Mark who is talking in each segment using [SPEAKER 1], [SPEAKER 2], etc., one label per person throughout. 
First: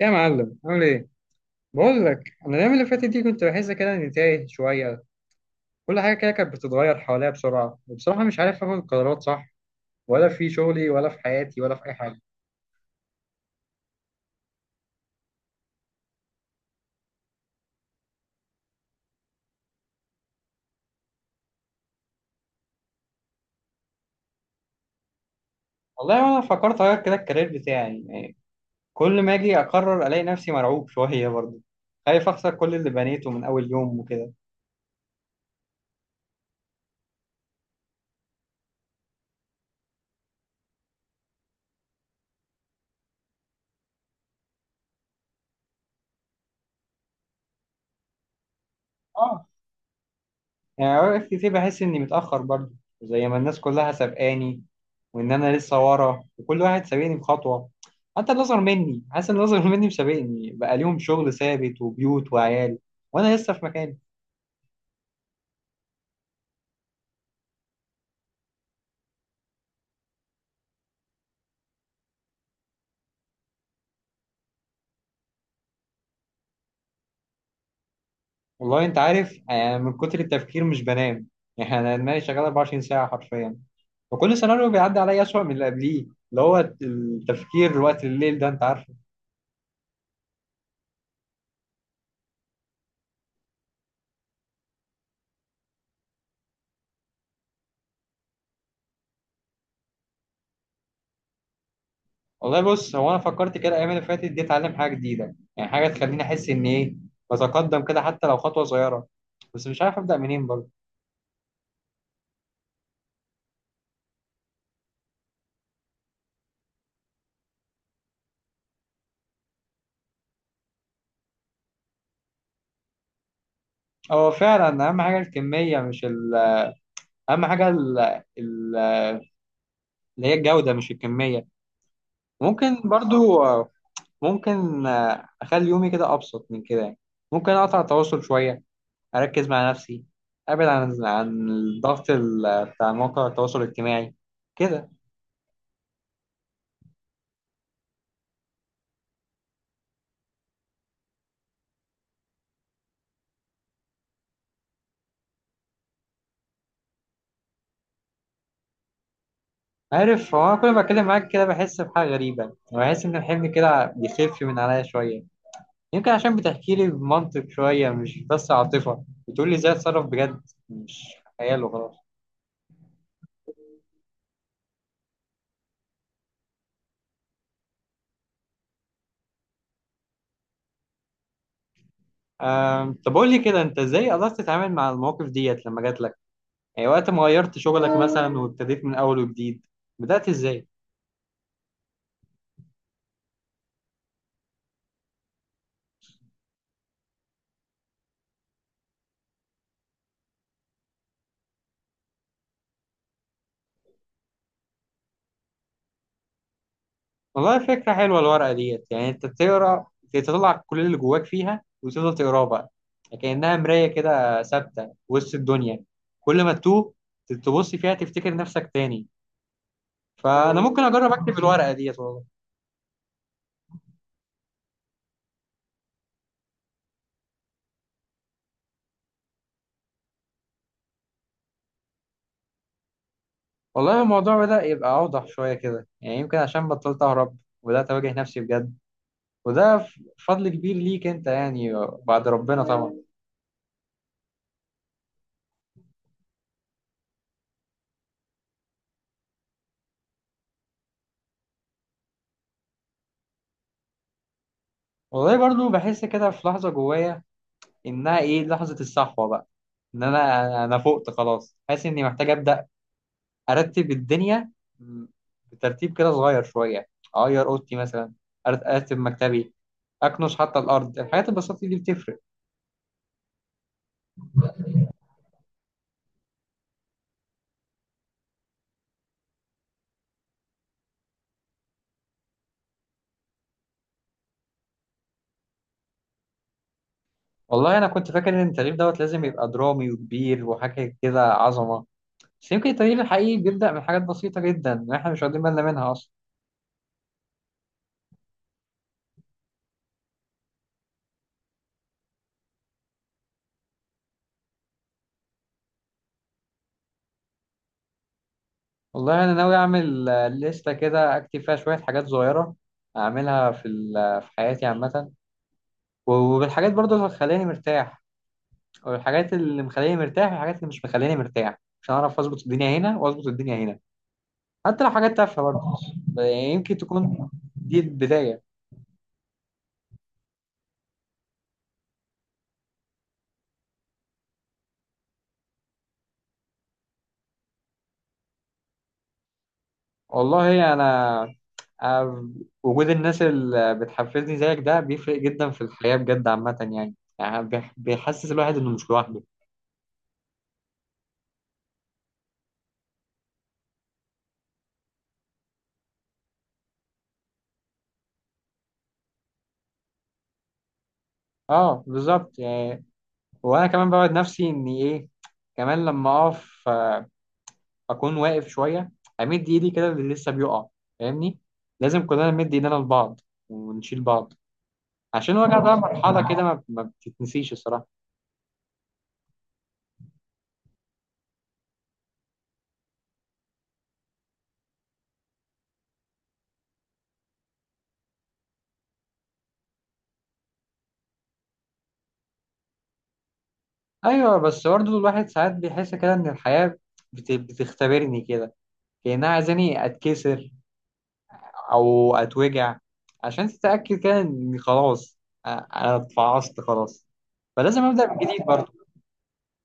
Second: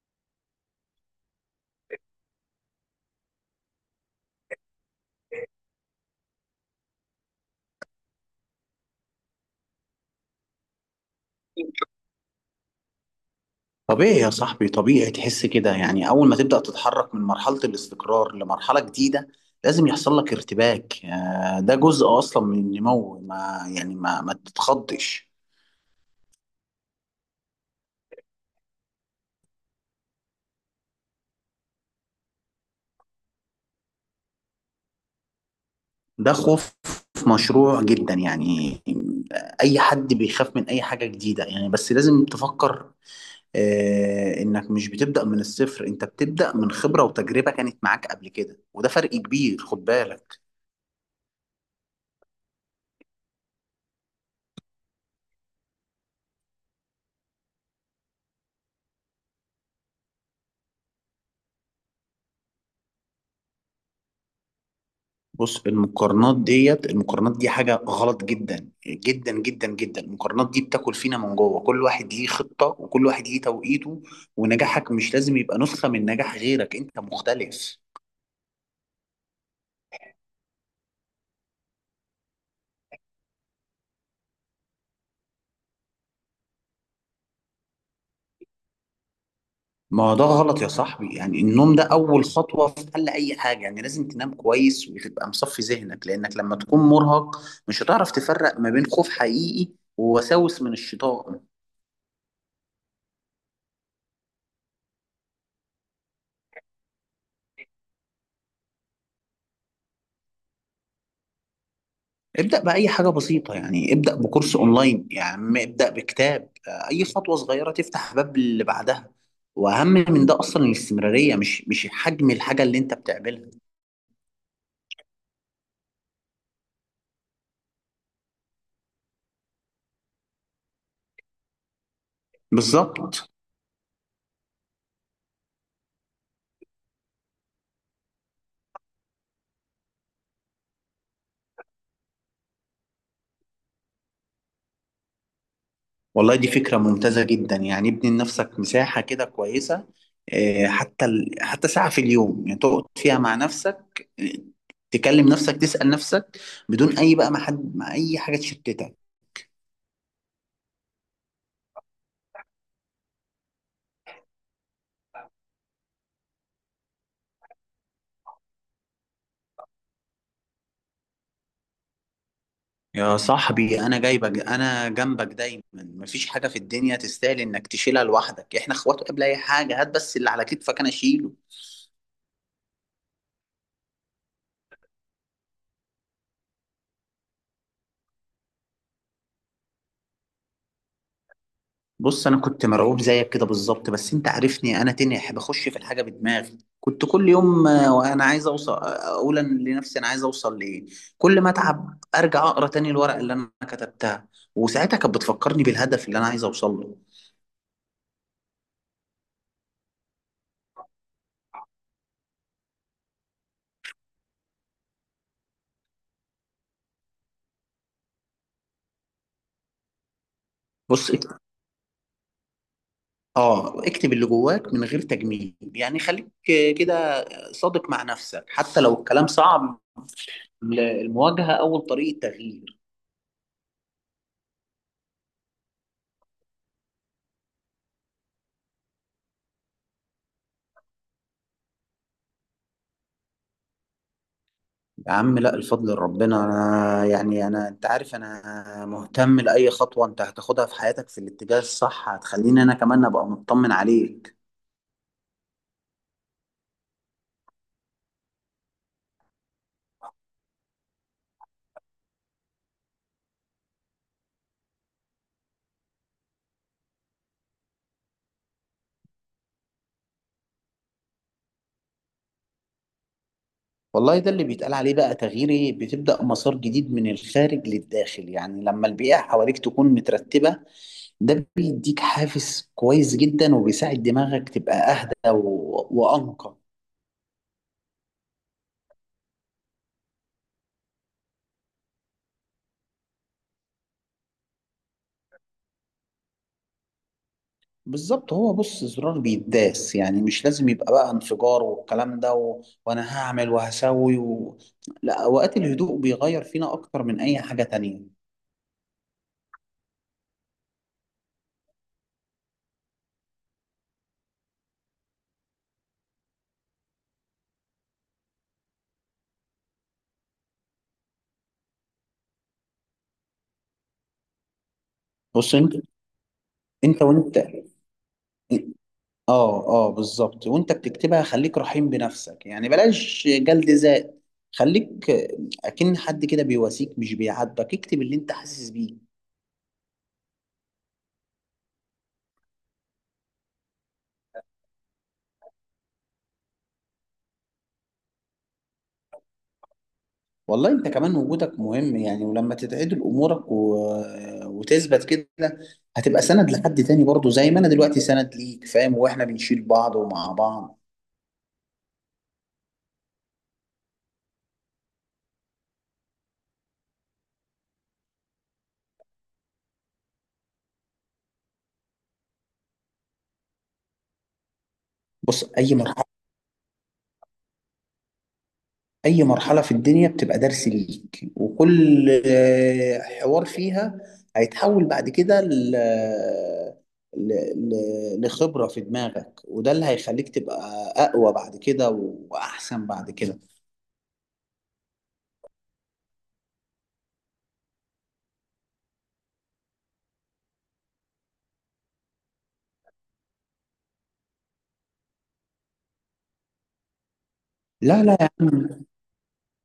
[SPEAKER 1] إيه يا معلم عامل ايه؟ بقول لك انا الايام اللي فاتت دي كنت بحس كده اني تايه شويه. كل حاجه كده كانت بتتغير حواليا بسرعه، وبصراحه مش عارف اخد قرارات صح، ولا في شغلي ولا في حياتي ولا في اي حاجه.
[SPEAKER 2] طبيعي يا صاحبي، طبيعي تحس كده. يعني أول ما تبدأ تتحرك من مرحلة الاستقرار لمرحلة جديدة لازم يحصل لك ارتباك. ده جزء أصلا من النمو، ما يعني ما ما تتخضش.
[SPEAKER 1] والله انا فكرت اغير كده الكارير بتاعي يعني، كل ما اجي اقرر الاقي نفسي مرعوب شويه برضه، خايف اخسر كل اللي بنيته من اول يوم وكده.
[SPEAKER 2] ده خوف مشروع جدا. يعني أي حد بيخاف من أي حاجة جديدة، يعني بس لازم تفكر. إنك مش بتبدأ من الصفر، أنت بتبدأ من خبرة وتجربة كانت معاك قبل كده، وده فرق
[SPEAKER 1] اه،
[SPEAKER 2] كبير، خد بالك.
[SPEAKER 1] يعني اوقات كتير بحس اني متأخر برضه، زي ما الناس كلها سابقاني، وان انا لسه ورا وكل واحد سابقني بخطوة. حتى اللي اصغر مني، حاسس ان اللي اصغر مني مسابقني، بقى ليهم شغل ثابت وبيوت وعيال، وانا لسه في مكاني.
[SPEAKER 2] بص، المقارنات دي حاجة غلط جدا جدا جدا جدا. المقارنات دي بتاكل فينا من جوه. كل واحد ليه خطة وكل واحد ليه توقيته، ونجاحك مش لازم يبقى نسخة من نجاح غيرك، انت مختلف.
[SPEAKER 1] والله انت عارف، يعني من كتر التفكير مش بنام. يعني انا دماغي شغالة 24 ساعة حرفيا، وكل سيناريو بيعدي عليا اسوأ من اللي قبليه، اللي هو التفكير وقت الليل ده انت عارف.
[SPEAKER 2] ما ده غلط يا صاحبي. يعني النوم ده أول خطوة في حل أي حاجة، يعني لازم تنام كويس وتبقى مصفي ذهنك، لأنك لما تكون مرهق مش هتعرف تفرق ما بين خوف حقيقي ووساوس من الشيطان.
[SPEAKER 1] والله بص، هو انا فكرت كده الايام اللي فاتت دي اتعلم حاجه جديده، يعني حاجه تخليني احس ان ايه، بتقدم كده حتى لو خطوه صغيره، بس مش عارف ابدا منين برضه.
[SPEAKER 2] ابدأ بأي حاجة بسيطة، يعني ابدأ بكورس أونلاين، يعني ابدأ بكتاب. أي خطوة صغيرة تفتح باب اللي بعدها. وأهم من ده أصلا الاستمرارية، مش حجم الحاجة اللي أنت بتعملها.
[SPEAKER 1] هو فعلا اهم حاجه الكميه مش اهم حاجه ال... اللي هي الجوده مش الكميه. ممكن
[SPEAKER 2] بالظبط.
[SPEAKER 1] برضو، ممكن اخلي يومي كده ابسط من كده يعني. ممكن اقطع التواصل شويه، اركز مع نفسي، ابعد عن الضغط بتاع مواقع التواصل الاجتماعي كده.
[SPEAKER 2] والله دي فكرة ممتازة جدا. يعني ابني لنفسك مساحة كده كويسة. حتى ساعة في اليوم، يعني تقعد فيها مع نفسك، تكلم نفسك، تسأل نفسك، بدون أي بقى، ما حد، ما أي حاجة تشتتك.
[SPEAKER 1] عارف هو أنا كل ما أتكلم معاك كده بحس بحاجة غريبة، وبحس إن الحمل كده بيخف من عليا شوية. يمكن عشان بتحكي لي بمنطق شوية مش بس عاطفة، بتقول لي إزاي أتصرف بجد، مش خيال وخلاص.
[SPEAKER 2] يا صاحبي انا جايبك، انا جنبك دايما. مفيش حاجه في الدنيا تستاهل انك تشيلها لوحدك. احنا اخوات قبل اي حاجه. هات بس اللي على كتفك انا اشيله.
[SPEAKER 1] طب قول لي كده أنت إزاي قدرت تتعامل مع المواقف ديت لما جات لك؟ يعني وقت ما غيرت شغلك مثلا وابتديت من أول وجديد، بدأت إزاي؟
[SPEAKER 2] بص انا كنت مرعوب زيك كده بالظبط. بس انت عارفني، انا تنح، بخش في الحاجه بدماغي. كنت كل يوم وانا عايز اوصل، اقول أنا لنفسي انا عايز اوصل لايه. كل ما اتعب ارجع اقرا تاني الورق اللي انا كتبتها، وساعتها كانت بتفكرني بالهدف اللي انا عايز اوصل له.
[SPEAKER 1] والله فكرة حلوة الورقة ديت، يعني انت بتقرا تطلع كل اللي جواك فيها وتفضل تقراه بقى، كأنها مراية كده ثابتة وسط الدنيا، كل ما تتوه تبص فيها تفتكر نفسك تاني. فأنا ممكن
[SPEAKER 2] بص،
[SPEAKER 1] أجرب أكتب الورقة ديت والله.
[SPEAKER 2] اه، اكتب اللي جواك من غير تجميل. يعني خليك كده صادق مع نفسك، حتى لو الكلام صعب. المواجهة أول طريقة تغيير.
[SPEAKER 1] والله الموضوع بدأ يبقى أوضح شوية كده، يعني يمكن عشان بطلت أهرب وبدأت أواجه نفسي بجد. وده ف- فضل كبير ليك أنت يعني، بعد ربنا طبعا.
[SPEAKER 2] يا عم لا، الفضل لربنا. أنا يعني أنا أنت عارف، أنا مهتم لأي خطوة أنت هتاخدها في حياتك في الاتجاه الصح. هتخليني أنا كمان أبقى مطمن عليك.
[SPEAKER 1] والله برضو بحس كده في لحظة جوايا، إنها إيه لحظة الصحوة بقى. ان انا فقت خلاص، حاسس اني محتاج ابدا ارتب الدنيا، بترتيب كده صغير شويه. اغير اوضتي مثلا، ارتب مكتبي، اكنس حتى الارض. الحاجات البسيطه دي بتفرق.
[SPEAKER 2] والله ده اللي بيتقال عليه بقى، تغييري بتبدأ مسار جديد من الخارج للداخل. يعني لما البيئة حواليك تكون مترتبة، ده بيديك حافز كويس جدا وبيساعد دماغك تبقى أهدى وأنقى.
[SPEAKER 1] والله انا كنت فاكر ان التغيير دوت لازم يبقى درامي وكبير وحاجه كده عظمه، بس يمكن التغيير الحقيقي بيبدا من حاجات بسيطه جدا احنا مش واخدين بالنا منها اصلا.
[SPEAKER 2] بالظبط. هو بص، زرار بيداس. يعني مش لازم يبقى بقى انفجار والكلام ده وأنا هعمل وهسوي لا، أوقات الهدوء بيغير فينا أكتر من أي حاجة تانية.
[SPEAKER 1] والله انا ناوي اعمل لستة كده اكتب فيها شويه حاجات صغيره، اعملها في حياتي عامه. وبالحاجات برضو اللي هتخليني مرتاح، والحاجات اللي مخليني مرتاح والحاجات اللي مش مخليني مرتاح، عشان اعرف اظبط الدنيا هنا واظبط الدنيا هنا، حتى لو حاجات تافهه
[SPEAKER 2] بص
[SPEAKER 1] برضه.
[SPEAKER 2] أنت
[SPEAKER 1] ب- يمكن
[SPEAKER 2] أنت
[SPEAKER 1] تكون
[SPEAKER 2] وأنت،
[SPEAKER 1] دي البدايه.
[SPEAKER 2] اه اه، بالظبط. وانت بتكتبها، خليك رحيم بنفسك، يعني بلاش جلد ذات. خليك اكن حد كده بيواسيك، مش بيعاتبك. اكتب اللي انت حاسس بيه.
[SPEAKER 1] والله انا أنا وجود الناس اللي بتحفزني زيك ده بيفرق جدا في الحياه بجد عامه يعني، يعني بيحسس الواحد انه مش لوحده.
[SPEAKER 2] والله انت كمان وجودك مهم. يعني ولما تتعدل امورك وتثبت كده، هتبقى سند لحد تاني برضه، زي ما انا دلوقتي سند ليك. فاهم، واحنا بنشيل بعض ومع بعض.
[SPEAKER 1] اه بالظبط يعني، وانا كمان بوعد نفسي اني ايه، كمان لما اقف اكون واقف شويه، امد ايدي كده اللي لسه بيقع، فاهمني. لازم كلنا نمد ايدينا لبعض ونشيل بعض، عشان
[SPEAKER 2] بص،
[SPEAKER 1] الوجع
[SPEAKER 2] اي
[SPEAKER 1] ده
[SPEAKER 2] مرحله
[SPEAKER 1] مرحله كده ما بتتنسيش الصراحه.
[SPEAKER 2] أي مرحلة في الدنيا بتبقى درس ليك، وكل حوار فيها هيتحول بعد كده ل... لخبرة في دماغك. وده اللي هيخليك تبقى أقوى بعد كده وأحسن بعد كده.
[SPEAKER 1] ايوه، بس برضه الواحد ساعات بيحس كده ان الحياه بتختبرني كده، كانها عايزاني اتكسر او اتوجع، عشان تتاكد كده اني خلاص، انا اتفعصت خلاص، فلازم
[SPEAKER 2] لا
[SPEAKER 1] ابدا من
[SPEAKER 2] لا يا
[SPEAKER 1] جديد
[SPEAKER 2] عم،
[SPEAKER 1] برضه.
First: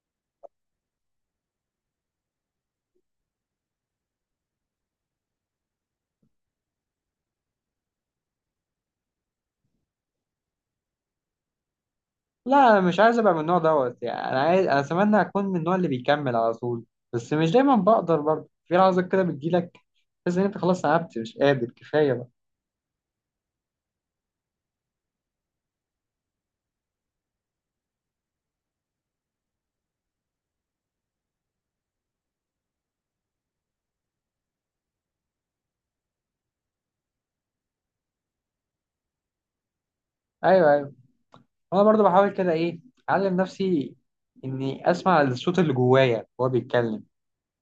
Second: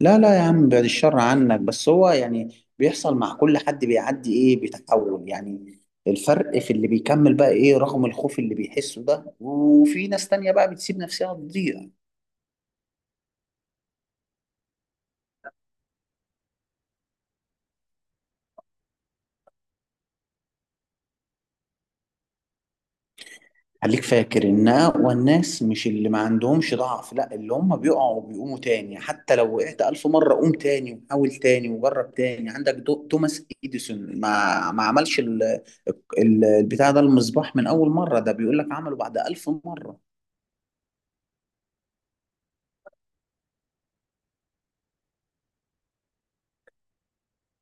[SPEAKER 2] لا لا يا عم، بعد الشر عنك. بس هو يعني بيحصل مع كل حد، بيعدي، إيه، بيتحول. يعني الفرق في اللي بيكمل بقى، إيه رغم الخوف اللي بيحسه ده، وفي ناس تانية بقى بتسيب نفسها تضيع.
[SPEAKER 1] لا، انا مش عايز ابقى من النوع دوت يعني، انا عايز، انا اتمنى اكون من النوع اللي بيكمل على طول. بس مش دايما بقدر برضه، في لحظات كده بتجيلك بس ان انت خلاص تعبت، مش قادر كفايه بقى.
[SPEAKER 2] خليك فاكر ان اقوى الناس مش اللي ما عندهمش ضعف، لا اللي هم بيقعوا وبيقوموا تاني. حتى لو وقعت 1000 مرة، قوم تاني وحاول تاني وجرب تاني. عندك توماس إديسون، ما عملش البتاع ده، المصباح، من أول مرة. ده بيقول لك عمله بعد 1000 مرة.
[SPEAKER 1] ايوه ايوه، انا برضه بحاول كده ايه، اعلم نفسي اني اسمع الصوت اللي جوايا وهو بيتكلم،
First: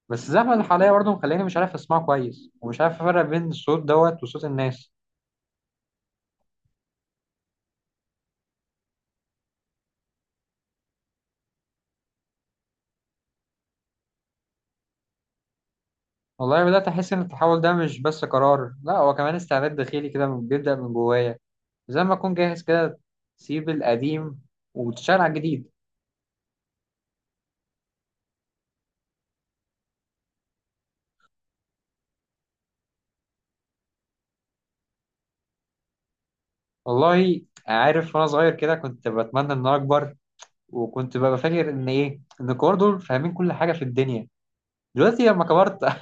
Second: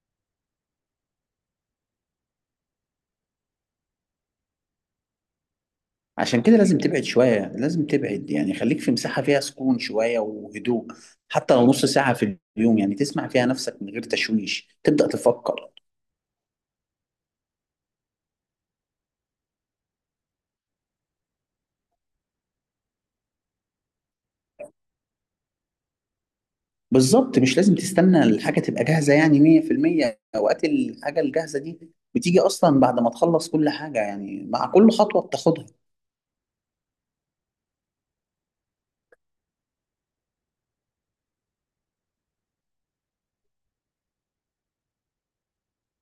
[SPEAKER 1] بس الزحمه اللي حواليا برضه مخليني مش عارف اسمعه كويس، ومش عارف افرق بين الصوت دوت وصوت الناس.
[SPEAKER 2] عشان كده لازم تبعد شوية، لازم تبعد. يعني خليك في مساحة فيها سكون شوية وهدوء. حتى لو نص ساعة في اليوم، يعني تسمع فيها نفسك من غير تشويش، تبدأ تفكر.
[SPEAKER 1] والله بدات احس ان التحول ده مش بس قرار، لا هو كمان استعداد داخلي كده بيبدا من جوايا، زي ما اكون جاهز كده تسيب القديم وتشتغل على الجديد.
[SPEAKER 2] بالظبط. مش لازم تستنى الحاجة تبقى جاهزة يعني 100%. أوقات الحاجة الجاهزة دي بتيجي أصلا بعد ما تخلص كل حاجة، يعني مع كل خطوة بتاخدها.
[SPEAKER 1] والله عارف، وانا صغير كده كنت بتمنى ان انا اكبر، وكنت ببقى فاكر ان ايه، ان الكبار دول فاهمين كل حاجه في الدنيا. دلوقتي لما كبرت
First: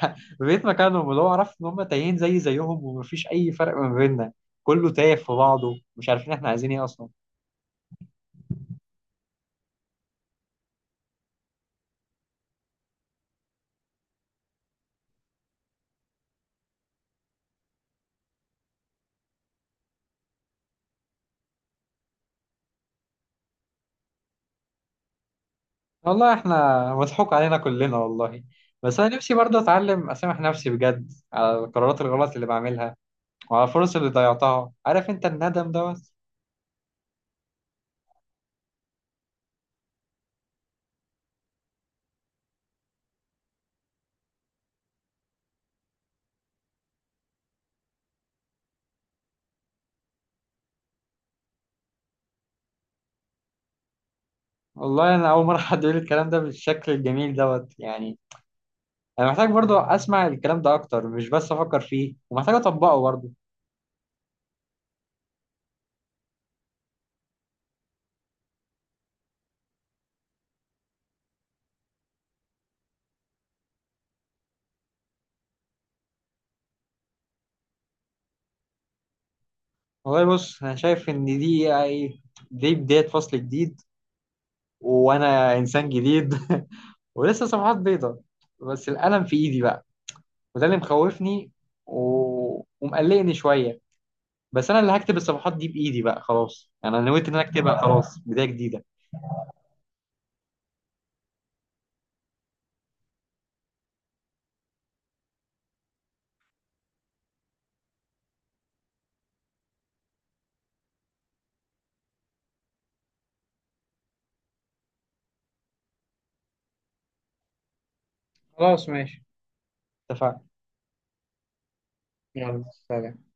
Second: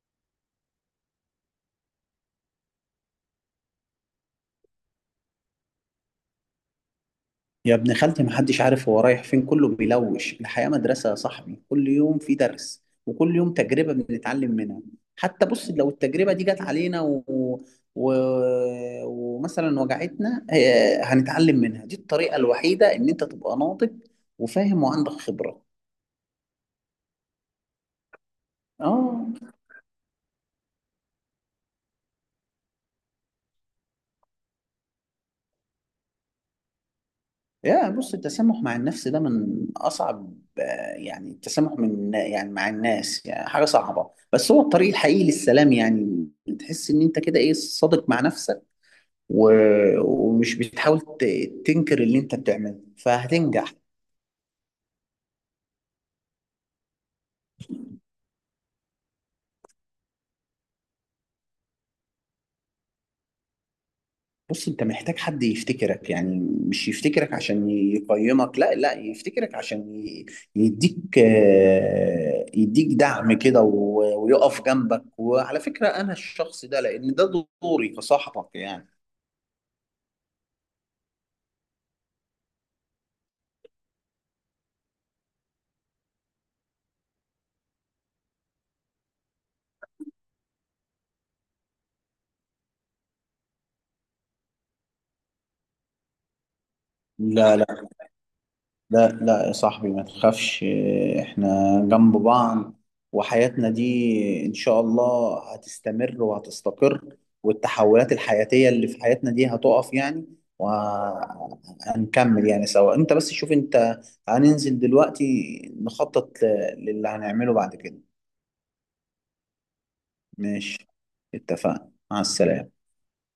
[SPEAKER 1] بقيت مكانهم، اللي هو عرفت ان هم تايهين زيهم ومفيش اي فرق ما بيننا، كله تايه في بعضه مش عارفين احنا عايزين ايه اصلا.
[SPEAKER 2] يا ابن خالتي، محدش عارف هو رايح فين، كله بيلوش. الحياة مدرسة يا صاحبي. كل يوم في درس وكل يوم تجربة بنتعلم منها. حتى بص لو التجربة دي جت علينا و... ومثلا وجعتنا، هنتعلم منها. دي الطريقة الوحيدة إن أنت تبقى ناضج وفاهم وعندك خبرة.
[SPEAKER 1] والله احنا مضحوك علينا كلنا والله. بس انا
[SPEAKER 2] اه.
[SPEAKER 1] نفسي برضه اتعلم اسامح نفسي بجد على القرارات الغلط اللي بعملها، وعلى الفرص اللي ضيعتها، عارف انت الندم دوت.
[SPEAKER 2] يا بص، التسامح مع النفس ده من أصعب، آه، يعني التسامح يعني مع الناس يعني حاجة صعبة، بس هو الطريق الحقيقي للسلام. يعني تحس إن أنت كده إيه صادق مع نفسك، و... ومش بتحاول تنكر اللي أنت بتعمله، فهتنجح.
[SPEAKER 1] والله انا اول مره حد يقول الكلام ده بالشكل الجميل دوت يعني. انا محتاج برضو اسمع الكلام ده اكتر، مش بس افكر فيه، ومحتاج اطبقه برضو.
[SPEAKER 2] بص انت محتاج حد يفتكرك. يعني مش يفتكرك عشان يقيمك، لا لا، يفتكرك عشان يديك، يديك دعم كده ويقف جنبك. وعلى فكرة انا الشخص ده، لان ده دوري كصاحبك يعني.
[SPEAKER 1] والله بص، انا شايف ان دي، دي بدايه فصل جديد، وانا انسان جديد ولسه صفحات بيضاء، بس القلم في ايدي بقى، وده اللي مخوفني و... ومقلقني شويه. بس انا اللي هكتب الصفحات دي بايدي بقى خلاص، يعني انا نويت ان انا
[SPEAKER 2] لا
[SPEAKER 1] اكتبها،
[SPEAKER 2] لا،
[SPEAKER 1] خلاص بدايه جديده.
[SPEAKER 2] لا لا يا صاحبي، ما تخافش. احنا جنب بعض، وحياتنا دي ان شاء الله هتستمر وهتستقر. والتحولات الحياتية اللي في حياتنا دي هتقف يعني، وهنكمل يعني سوا. انت بس شوف، انت هننزل دلوقتي نخطط للي هنعمله بعد كده.
[SPEAKER 1] خلاص ماشي، اتفقنا.
[SPEAKER 2] ماشي، اتفقنا، مع
[SPEAKER 1] يلا
[SPEAKER 2] السلامة.
[SPEAKER 1] سلام.